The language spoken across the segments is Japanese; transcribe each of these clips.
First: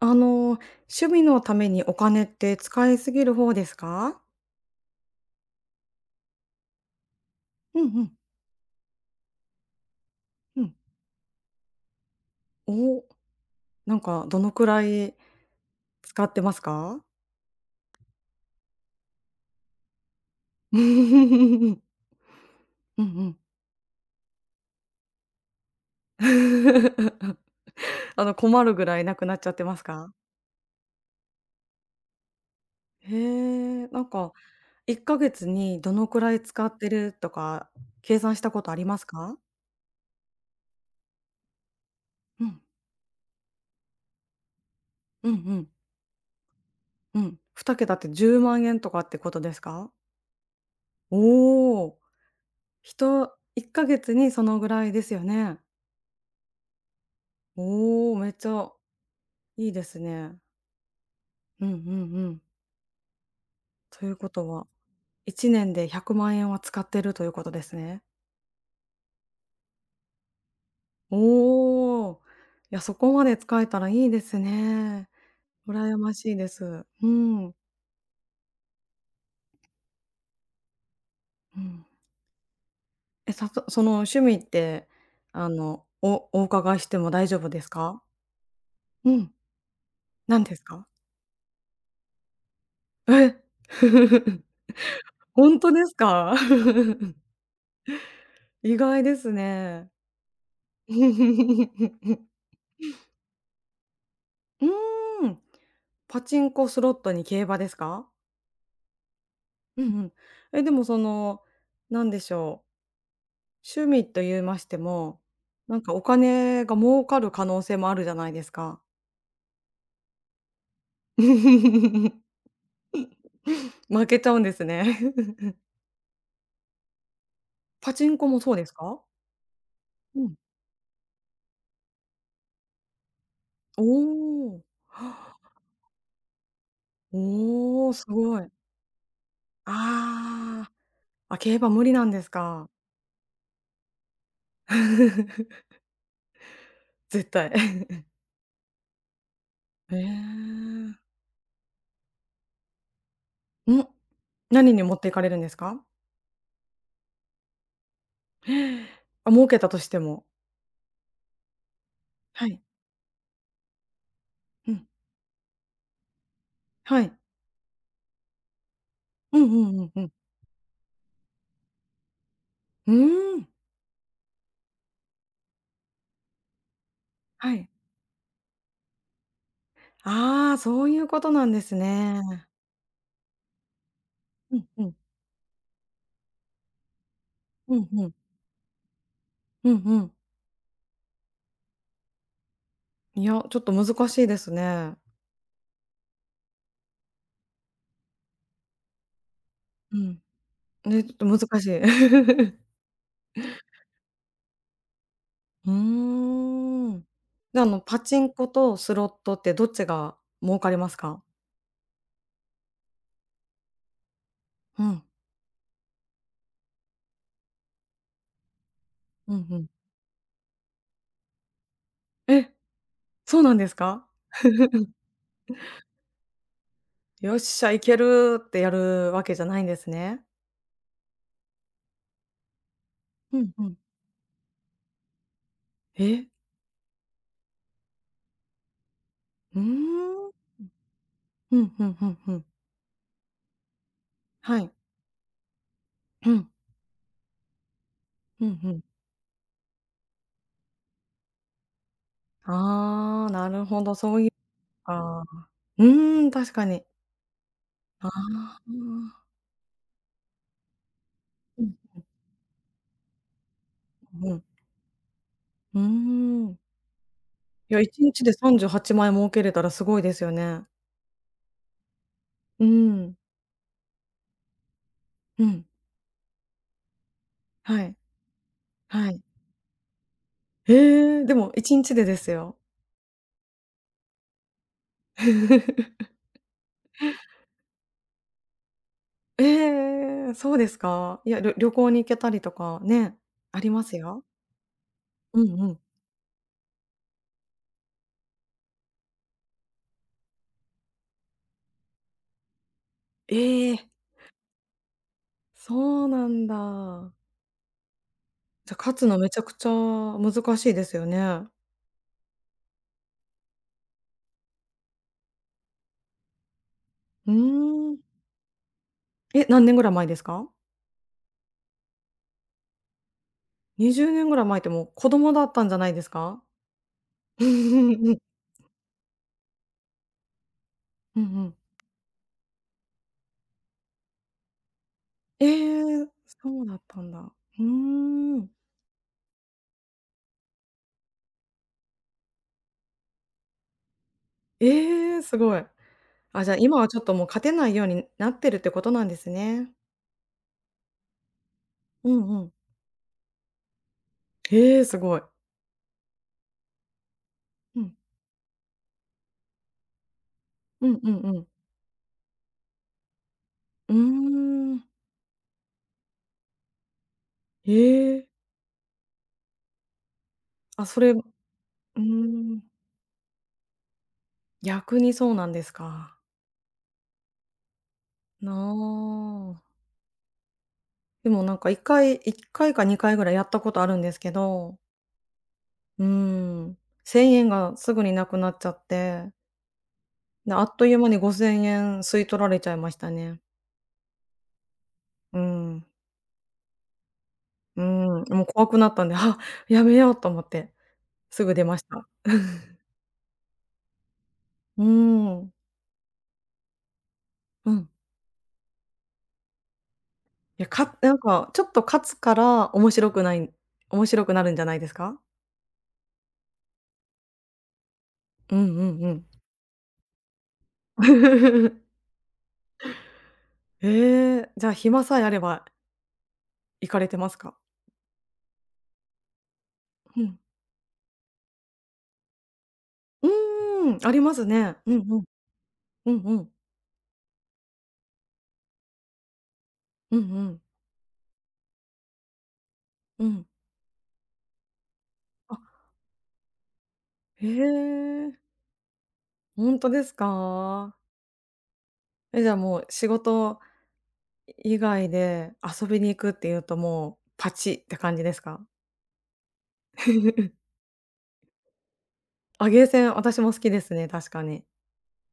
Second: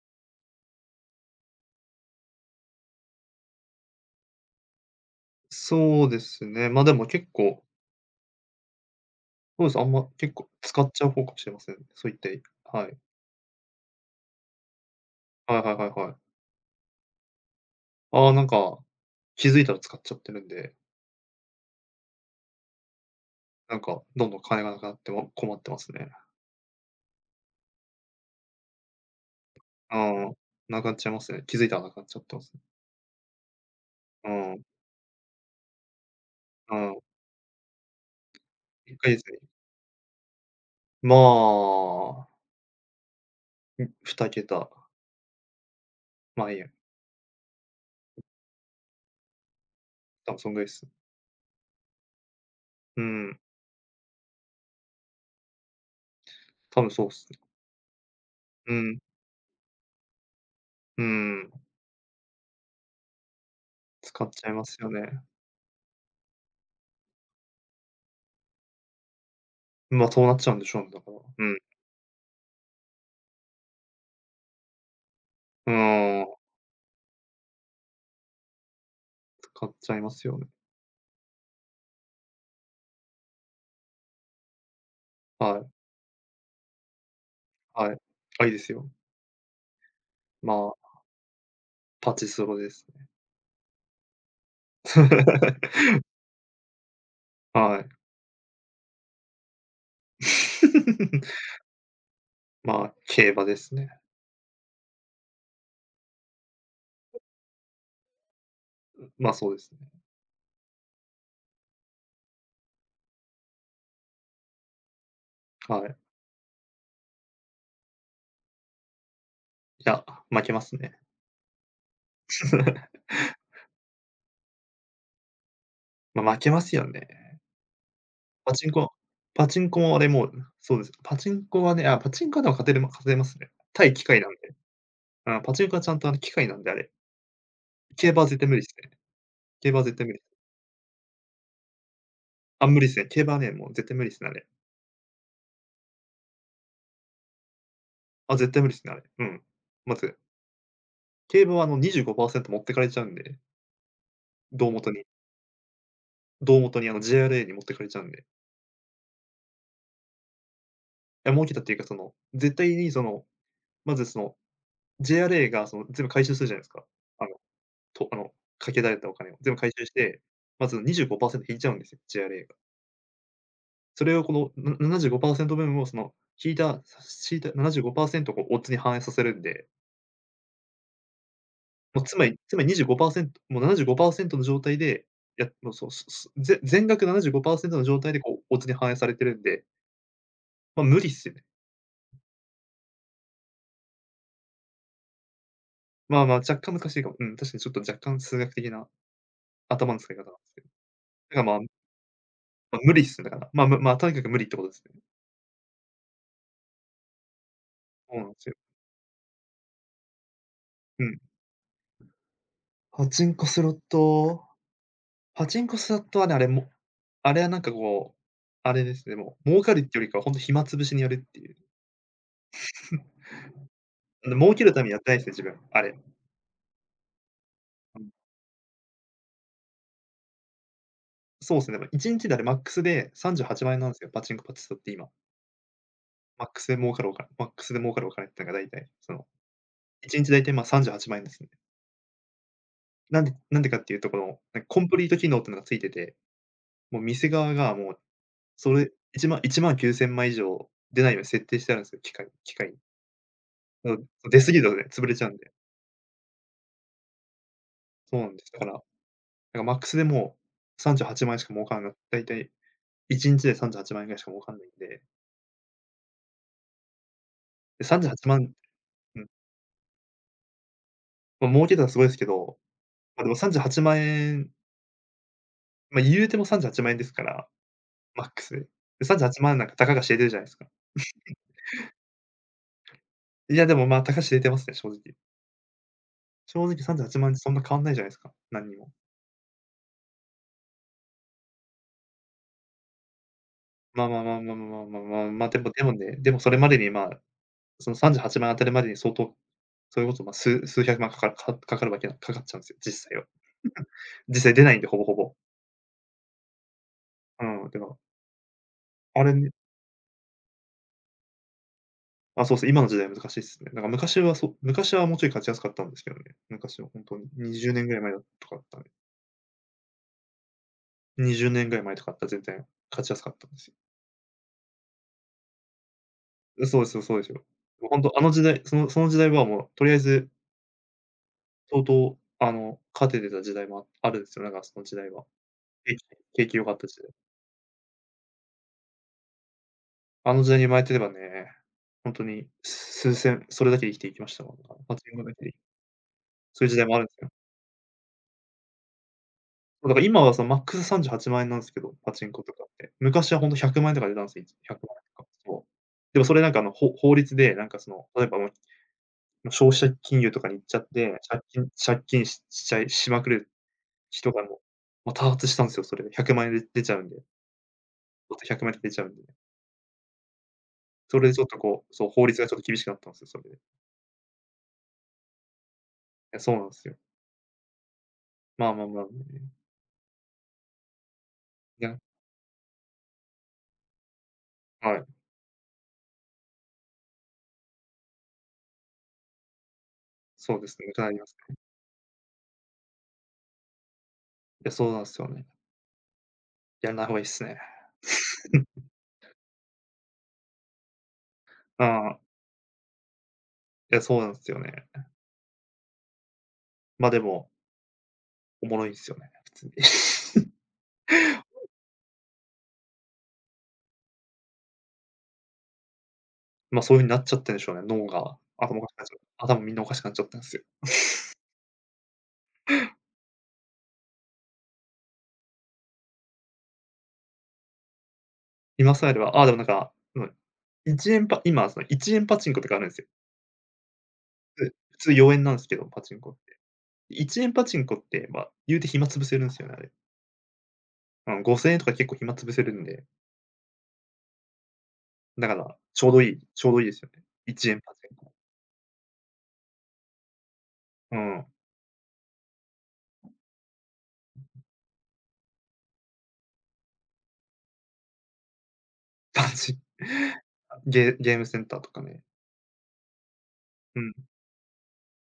あの、趣味のためにお金って使いすぎる方ですか？そうですね。ま、でも結構、うんうん、そうです、あんま、結構うん。使っちゃう方かもしれませんね。そういったいはい。おお、なんかどのくらいはいはいはいはい。使ってますか？ああ、なんか、気づいたら使っちゃってるんで、うんうん。なんか、どんどん金がなくなっても困ってますね。困るぐらいなくなっちゃってますうか？ん。なくなっちゃいますね。気づいたらなくなっちゃってますね。へえ、なんうかん、1ヶ月にどのくらい使うってん。るとか計算したことあり1ますヶ月か？に、まあ、うん、ふたけたうんうん、ま2桁いやうん。2桁って10万円とかってことですか？多分そんぐらいっす。おおー、ひうとん、1ヶ月にそのぐらいですよね。多分そうっすね。おお、めっちゃうん、いいですね。うん。うんうんうん。という使こっちとゃいまは、すよね。1年で100万円は使ってるということですね。ま、そうなっちゃうんでしょうね、だから。うん。おお、いや、そこまで使えたらいいですね。う羨まーん、しいです。うん。使っちゃいますよね。うん。え、その趣味って、はい、おお伺いしても大丈夫ですはい。か？あ、いいですよ。うん。何ですまあ、か？パチスロですね。え 本当です か？はい。意外ですね。まあ、競馬ですね。うーん。パチンコ、スロットに競馬ですか？まあ、そうですね。うんうん。え、でもその、なんでしょう、趣味と言いましても、なんはかい。お金が儲かる可能性もあるじゃないですか。いや、負けますね。負けちゃうんですね。まあ、負けますよね。パチンコもそパうチでンすコか？パチンコもあれうもうん。そうです。パチンコはね、あ、パチンコはでも勝てますね。対機械なんで。おお。うん、パ チンコはちゃんと機械なんで、あれ。おおー、す競馬は絶ご対い。無理ですね。競馬は絶対無理。ああ。あ、競馬無理なんですあ、か。無理ですね。競馬はね、もう絶対無理ですね、あれ。絶対。あ、絶対無理ですね、あれ。うん。まえず、え。競馬は25％持ってかれちゃうんで。ん、何胴に元持っにていかれるんですか？胴元に、JRA に持ってかれちゃうんで。あ、儲けたとしても。いや、儲けたっていうか、は絶い。対に、まず、うん。JRA が、全部回収するじゃないですか。はい。あの、とあの、かけられたお金をうんう全部回んう収しんうん。て、まず25%引いちゃうんですよ、JRA が。うーん。それを、この、な75%分を、引いた引いたはい。75％をオッズに反映させるんで、ああ、そういうことなんですもう、つね。まりつまり25%、もう75％のう状ん態うん。で、やもう、そう、すすぜ全額75％うのん状う態ん。で、こう、オッズに反映されてるんで、うんうん。ま、無理っすよね。いや、ちょっと難しいですね。まあまあ、若干難しいかも。うん、確かにちょっと若干数学的な頭うの使い方ん。なんですけど。だね、ちょっとからまあ、難しい。無理っすね、だから。まあ、とにかく無理ってことですね。うーん。で、パそチうなンんすコよ。とスロットってどっちが儲かりますうん。か？パチンコスロットうん。パチンコスロットはね、あれもあれはなんかあれですね、うもんうう儲ん。かるってよりかはほんと暇つぶしにやるっていう。え、そうなんですか？儲けるために やってないですね、自分、あれ。よっしゃ、いけうん。るってやるわけじゃないんですね。そうっすね、だから1日でマックスでう38んう万ん。円なんすよ、パチンコパチスロって今。え、マックスで儲かるお金ってのが大体、うー1日ん。大体まあ38万円ですね。ふんふんふんふん。なんでかっていうと、なはんかい。コンプリート機能っていうのがついてて、うん。もう店側がもう、うんうそん。れ1万19000枚以上出ないように設定してあるんですよ、機械に。ああ、なるほうど、ん、そういう出過ぎるとね、潰れか。ちゃうんで。うーん、確かに。あそうなんです。だあ。から、うなんんかマックスでもう38万円しか儲うからないだいたい1日で38万円ぐらいしんかう儲ん。かんないんで、うーん。いや、で1 38日で万うは38万円ちまん、うん儲けれたらすごいですよね。まあ、儲けたらすごいですけど、うん。まあ、でも38万円、うん。まあ、言うても38万円ですから、はい。マックスで。ではい。38万なんかたかが知れてるじゃないですか。ええ、でも1日でですよ。いや、でも、まあ、たか知れてますね、正直。正直38万円ってそんな変わんないじゃないですか、何にも。ええ、そうですか。いや、旅行に行けたりとかね、ありますまあまあよ。まあまあまあまあまあ、うま、でんうもん。でもね、でもそれまでに、まあ、その38万円当たるまでに相当、それこそ、ま、数百万かかるかかかるわけなかかっちゃうんですよ、実際は。ええ、実際出ないんで、ほぼほぼ。そうなんだ。うん、でも、じゃ、勝つのあめれちゃねくちゃ難しいですよね。あ、そうです今の時代難しいっすね。なんか昔はもうちょい勝ちやすかったんですけどね。昔はほんとにう20年ぐーん。らい前だとかだったら、え、何年ぐらい前ですか20年ぐらい前とかだったら全然勝ちやすかったんですよ。？20年ぐらい前ってもう子供だったんじゃないですか？う、そうですそうですよ。うんうもうほんんうとん。あの時代、その時代はもうとりあえずうんうん相当、勝ててた時代もあるんですよね、だからその時代は。え景気え、景気そ良うかだっった時た代。んだ。うーん。あの時代に生まれてればね、ほんとに、数千、それだけで生きていきましたもん。パチえンえ、コだすけで、ごい。あ、じゃあ、そういう時今代はもちあょっるんとすもうよ。勝てないようになってるってことなんですね。だから今はそのマックス38万円なんすけど、うパチンんコうとん。かって。昔はほんと100万円とかで出たんすよ、1万円へえ、すごとい。か。そう。でもそれなんか法律で、なんかうそん。の、例えば、もう消費者金融とかに行っちゃっうんうて、んう借ん。金借金ししちゃいしまくるうー人がもう、ん。もう多発したんすよ、それで。100万円で出ちゃうんで。ええ。ひゃくま100万円で出ちゃうんで。あ、それそうれでちょっとー法律がちょっん、と厳しくなったんですよ、それで。い逆にそうなんですか。や、そうなんですよ。まあまあまあ、ね。なあ。でもなんか1いや、回1回か2回ぐらいやったことあるんですけどはい。うん、1000円がすぐになくなっちゃって、で、そうあでっすとね、いうかな間りあにりますね。5000円吸い取られちゃいましたね。いや、そうなんすようね。ん、やらない方がいいっすね。うん、もう怖くなったんで、あ、やめようと思って、すぐ出ました。ああ いや、そうなんすようーね。ん、ま、でも、うん。おもろいんすよね、普通に。いや、なんかちょっと勝つから面白くなるんじゃないですか？ま、そういう風になっちゃってんでしょうね、脳が。うんうんうん。頭みんなおかしくなっちゃったんすよ。ええ、じゃあ暇さえあれば行かれてますか？今更では、ああ、でもなんか、ううん、ん。1円パ今その1円パチンコとかあるんすよ。うーん、ありますで、ね。うん普通うん。4円なんすけど、パうチンんコうっん。て。1円パチンコって、ま、言うて暇潰せるんすよね、あれ。うんうん。うん、5,000円とか結構暇潰せるんで。うん。だから、あちょうどいいですよね。え1円パチンコ。え、ほんとですか？うん、え、じゃあもう仕事以外で遊びに行くっていうともうパチって感じですか？パチ あ、ゲームセンターとかね。あ、ゲーセン私も好きですうね、ん、確かに。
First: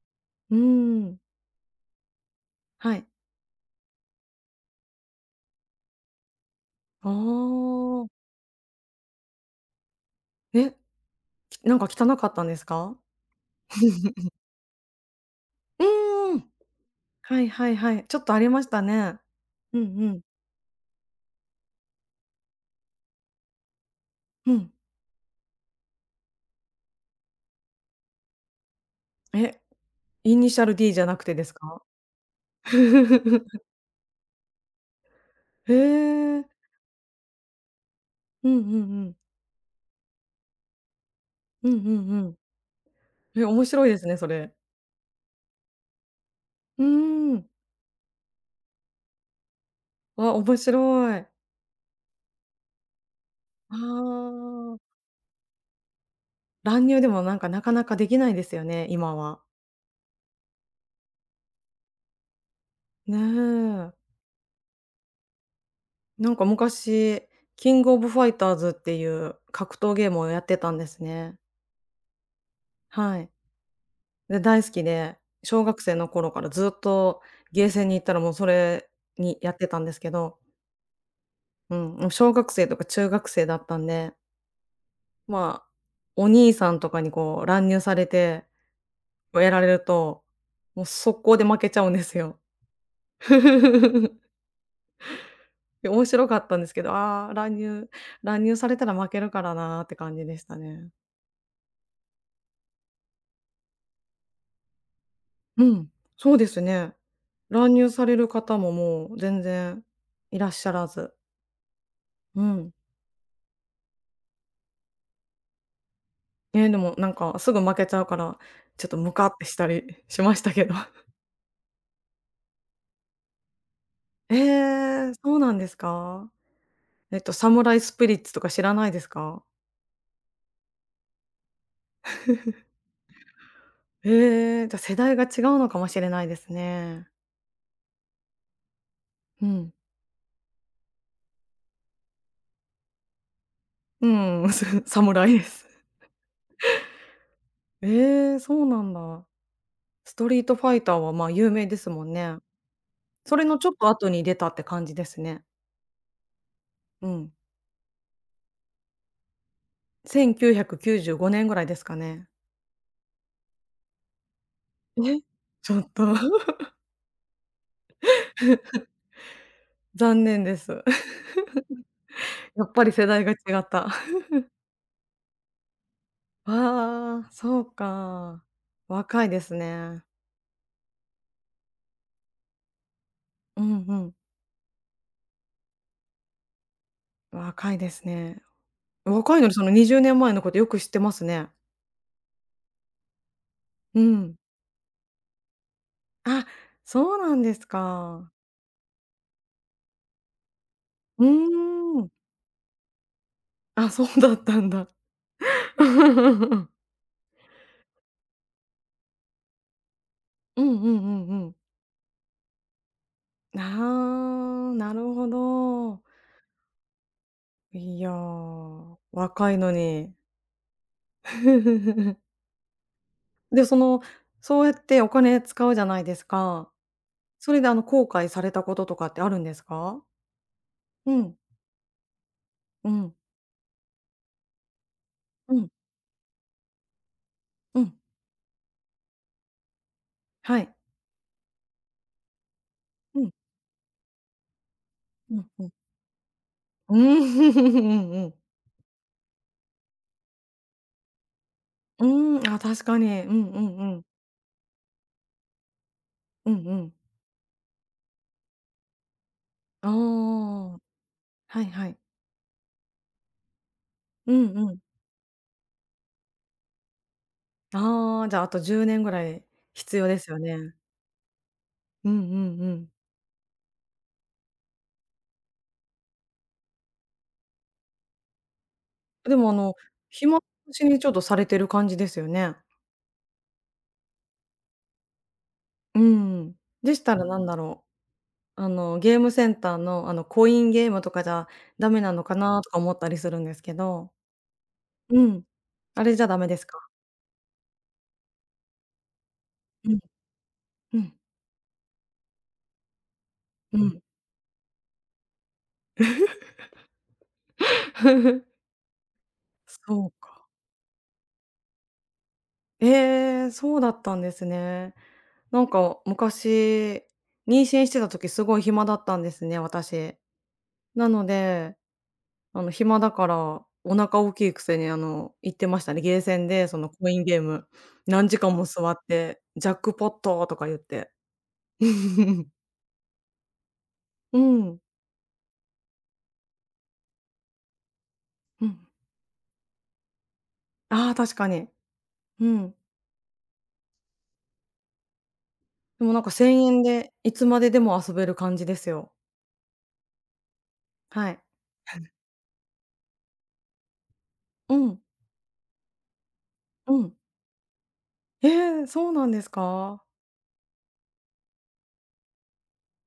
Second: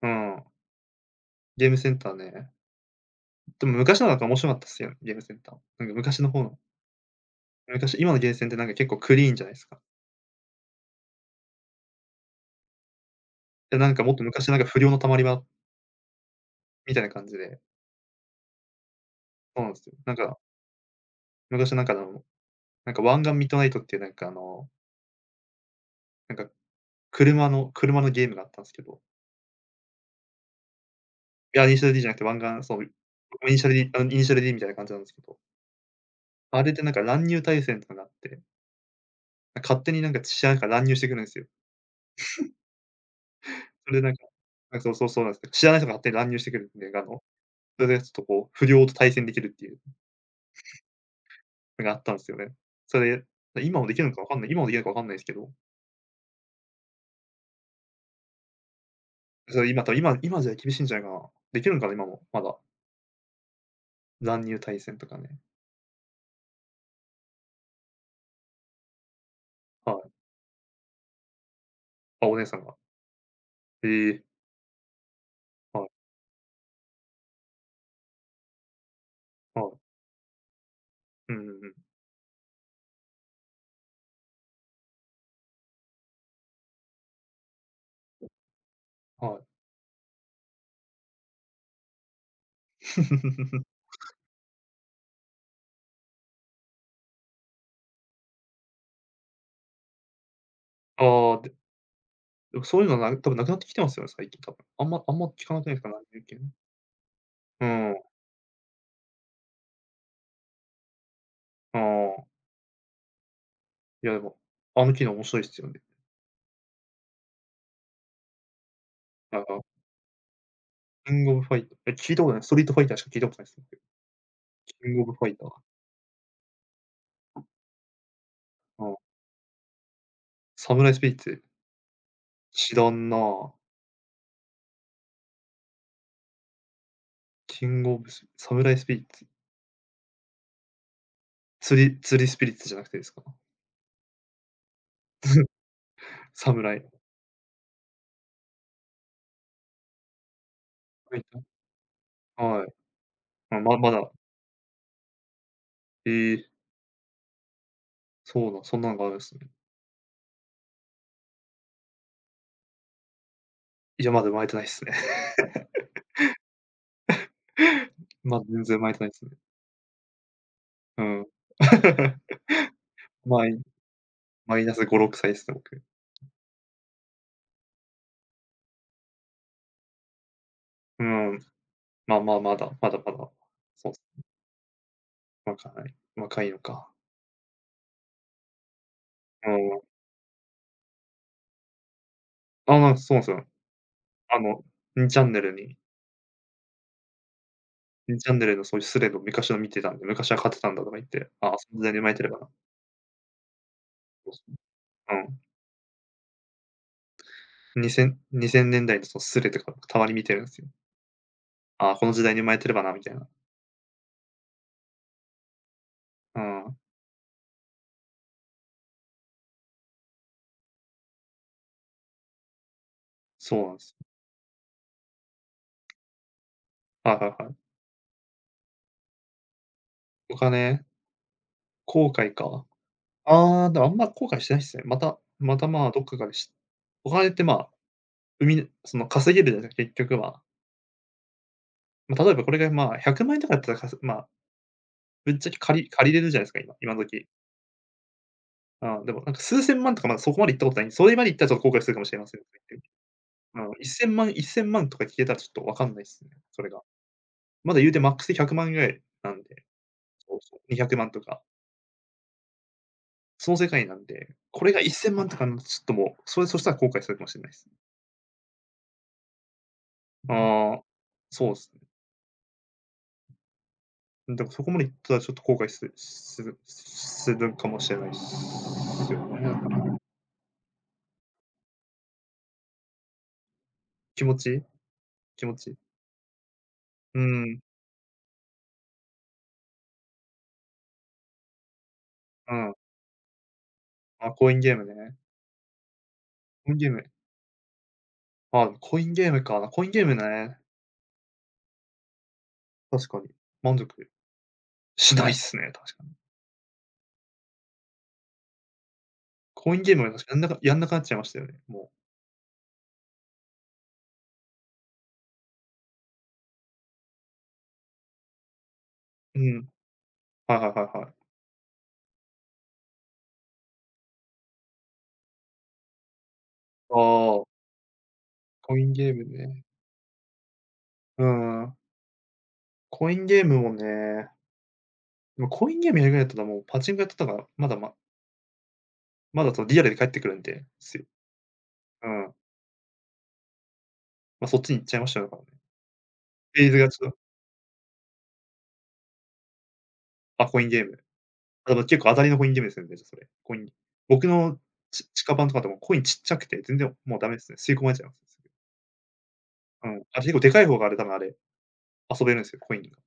うん。うん、ゲームセンターね。はい。でも昔のなんか面白かったっすよ、ゲームセンター。なんか昔の方のあ昔あ。今のゲーセンってなんか結構クリーンじゃないすか。え、なんか汚かったんですか？で、なんかもっと 昔なんか不良の溜まり場うん。みたいな感じはいで、はいはい。ちょっとありましたね。そうなんうんうすよ。なんん。か、昔なんかなんかワンガンミッドナイトっていうなんかうん。なんか車のゲームがあったんすけど、え、イニシャル D じゃなくてですいや、イニシか？ャル D じゃなくて、湾岸そう、イニシャル D みたいな感じなんですけどへえ。あれでなんか乱入対戦とかがあって、うんうんうん。勝手になんか知らない人が乱入してくるんですよ。うんうんうん。え、面白いそでれですなんね、か、それ。あ、そうそうそうなんですよ。知らない人が勝手に乱入してくるんうーで、ん。それでちょっと不良と対戦できるっていうわ、面白い。のがあったんですよね。それで、あ今もできるあ。のかわかんないですけど、乱入でもなんかなかなかできないですよね、今は。それ今多分今じゃ厳しいんじゃないかな。できるのかな、今も、まだ。ねえ。乱入対戦とかね。なんか昔、キングオブファイターズっていう格は闘い。ゲームをやってたんですね。あ、お姉さんが。はい。ええ、で、大好きで、小学はい生の頃からずっとゲーセンに行ったらもうそれにやっはてい。たんですけど、うんうんうん。うん、もう小学生とか中学生だったんで、まあ、お兄さんとかにこう乱入されて、はこうい。やられると、もう速攻で負けちゃうんですよ。面白かったんですけど、ああ、乱入されたら負けるからなーって感じでしたね。ああ、でもそういうのな、多分なくなってきてますよね、最近多分。あんま聞かなうくないですか、ん、乱入そ系うでね。すね。う乱入ん。される方ももう全然いらっしゃらず。ああ、うん。いやでも、あの機能面白いっすよね。ええ、でもなんかすぐ負けちゃうから、ちょっとムカっなんてしか、たりしましたけど。キングオブファイター、え、聞いたことない、ストリートファイターしか聞いたことないっすね。えキングオブえ、ファイそうター。なんですか？えっと、サムライスピリッツとか知らあないあ、ですか？サムライスピリッツ、知らんな。ええ、じゃ、世代が違うのかもしれないですね。キングオブスサムライスピリッツ、うん。釣り釣りスピリッツじゃなくてですか？うん、サムライで す。サムライ、ええ、そうなんだ。ストリートファイターは、はいまあ、有名ですもんね。たはい。それのあ、ちょっまとま後だに出たって感じですね。ええ、うん。そうだ、そんなのがあるんすね。1995年ぐらいですかね。いや、まだ生まれてないっすね。え。ちょっと ま、全然生まれてないっすね。残念です。う ん。やっぱり世代が違マイった。マイナス5、6歳っすね、僕。ああ、そうか。若いですね。うん。まあまあ、まだまだまだ。うんそうん。う。若い若いのか。若いですね。若いのうにそのん。20年前のことよく知ってますね。あまあ、そうなんすよ。うん。あの、2チャンネルにあ、そうなんです2チか。ャンネルのそういうスレを昔の見てたんで、昔は買ってたんだとか言っうて、ああ、その時代に生ーまん。れてればな。あ、そうそだうそったう。んだ。うん。2000年代のそのスレとかたまに見てるんすうよ。んうんうんうん。ああ、この時代に生まれてればなみたいな。ああ、なるほど。うん、いやー、若いのに。そで、うなそんす。の、そうやってお金使うじゃないですか。はいはいはそい。れであの、後悔されたこととかってあるんですか？お金、うん、後悔か。うん、ああ、でもあんま後悔してないっすね。またうまた、ん、まあ、どっかからしお金ってまあ、うん、生みその稼げるじゃないすか、結局は。はい。ま、例えばこれがまあう100ん、万円とかだったらかすまあ、ぶうっちん、ゃけうん。借りれるじゃないですか、今今うん、時。うん、うん。ああ、でもなんか数千万とかまだそこまで行ったことない。それまで行ったらちょっと後悔するかうもしれません。ーん、あ、確 かに。うんううん、んうん。1000万10万とか聞けたらちょっとわかんないっすね、うんそれうが。ん。まだ言うてマックスで100万ぐらいなんで、あそうそう、あ、200万とか、はいはい。その世界なんで、うんうんこれうんうんあ確かにうんうんうんうんうがん1000万とかになるとちょっともう、そしたら後悔するかもしれないです。ああ、じゃあ、あと10年ぐらい必要ですよね。ああ、そうですうんうんうん。ね。だからそこまで行ったらちょっと後悔するかもしれないっすよでね。も、なあんかの、暇つぶしにちょっとされてる感じですよね。気持ち気持ち。うん。でしたうらなんだん、ろう、あの、ゲームセンターの、あの、コインゲームとかじゃダメなのかうなとん。か思ったりするんですけど。あ、コインゲームね。うん。あれじゃダメですコインか？ゲームあ、コインゲームか。コイうンん、ゲームね、うん、確かに。満う足ん。しないっすね、確かに。コインゲームそはうね、確かやんなか。かやんなくなっちゃいましたよね、もええ、そうだったんですね。なんか昔、妊娠してた時すごい暇だったんでう。すうね、ん。私。はいはいはいなはい。のであの、暇だから、お腹大きいくせに、あの、行ってましたね。ゲーセンで、その、あコインゲーあ、ム、何時間もコイ座ンっゲームて、ね。ジャックポットとか言って。うん、 コインゲームもね、うん。でもコインゲームやるぐらいだったらもうパチンコやってたから、まだまうん。まだそのリアルで返ってくるんで、すよ。ああ、確かに。うん。うん。ま、そっちに行っちゃいましたよね、だからね。でもなんかフ1000ェーズ円がちょっで、と。いつまででも遊べる感じですよ。あ、コインゲーム。はい。あ、でも結構当たりのコインゲームですよね、じゃ、それ。コイン僕のうん。地下版とかでもコインちっちゃくて、全う然ん。もうダメですね。吸い込まれちゃいますね。ええ、そうなんですうん、か？あ、結構でかい方があれ、多分あれ、遊べるんですよ、コインが。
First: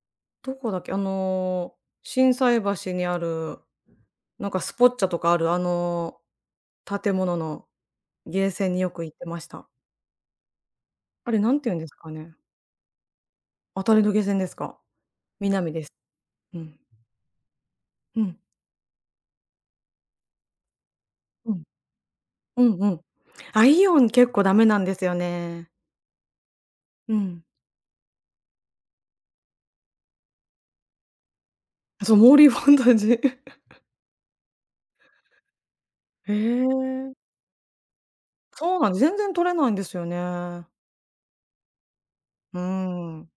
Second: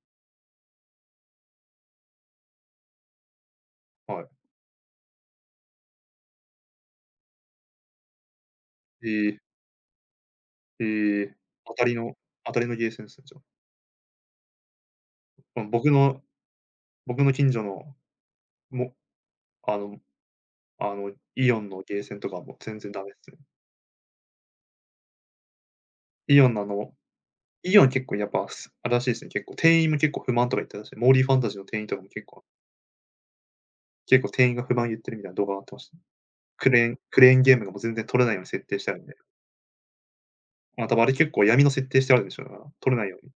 どこだっけ？あの、心斎橋にある、はい。なんかスポッチャとかある、あの、建物のゲーセンによくえ行ってえ、ました。えあえ、れなんて当言うんたですりかのね。当たりのゲーセンですね、じゃあ。当たりの下線ですか？うん、南で僕す。のうん。僕の近所の、うん。もあのあの、イうオん。ンのゲーセンとかはもうう全んう然ん。ダメですね。あ、イオン結構ダメなんですよね。イオンのあの、うん。イオン結構やっぱ、あれらしいですね、結構店員も結構不満とか言ってたし、モーリーファンタジーの店員とかもそう、結モー構リーファンタジー。結構店員が不満言ってるみたいな動画があってました。へクレーンえ。クレーンゲームがもう全然取れないように設定そうしなてんあでるんす。で。全然取れないんですよね。まあ、多分あれ結構闇の設定してあるんでしょうね、だうから、取れなーいようん。に。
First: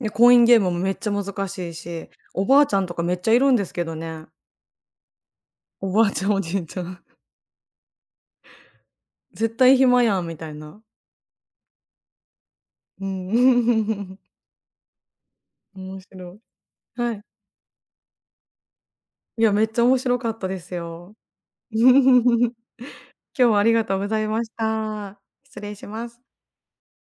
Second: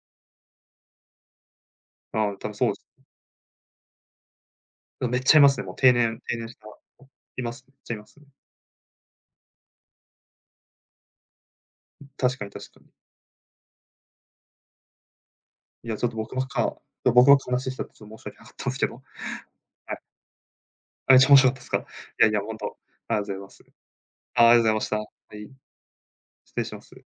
で、コインゲームもめっちゃ難しいし、ああ、お多分ばそあうでちゃす。んとかめっちゃいるんですけどね。うん、めっちゃいますね、もうお定ばあ年ちゃん、定お年しじた、いちゃん。います、めっちゃいますね。絶対暇やんみたいな。確かに確かに。うん。いや、面ちょっと白い。はい。僕ばっか話してたってちょっと申し訳なかったんですけど、いや、めっちゃは面い。白かったですあ、よ。めっちゃ面白かったですか？いやいや、ほ 今んと、ありがとうござい日まはあす。りがとうございまあ、しありがとうございました。はた。い、失礼します。失礼します。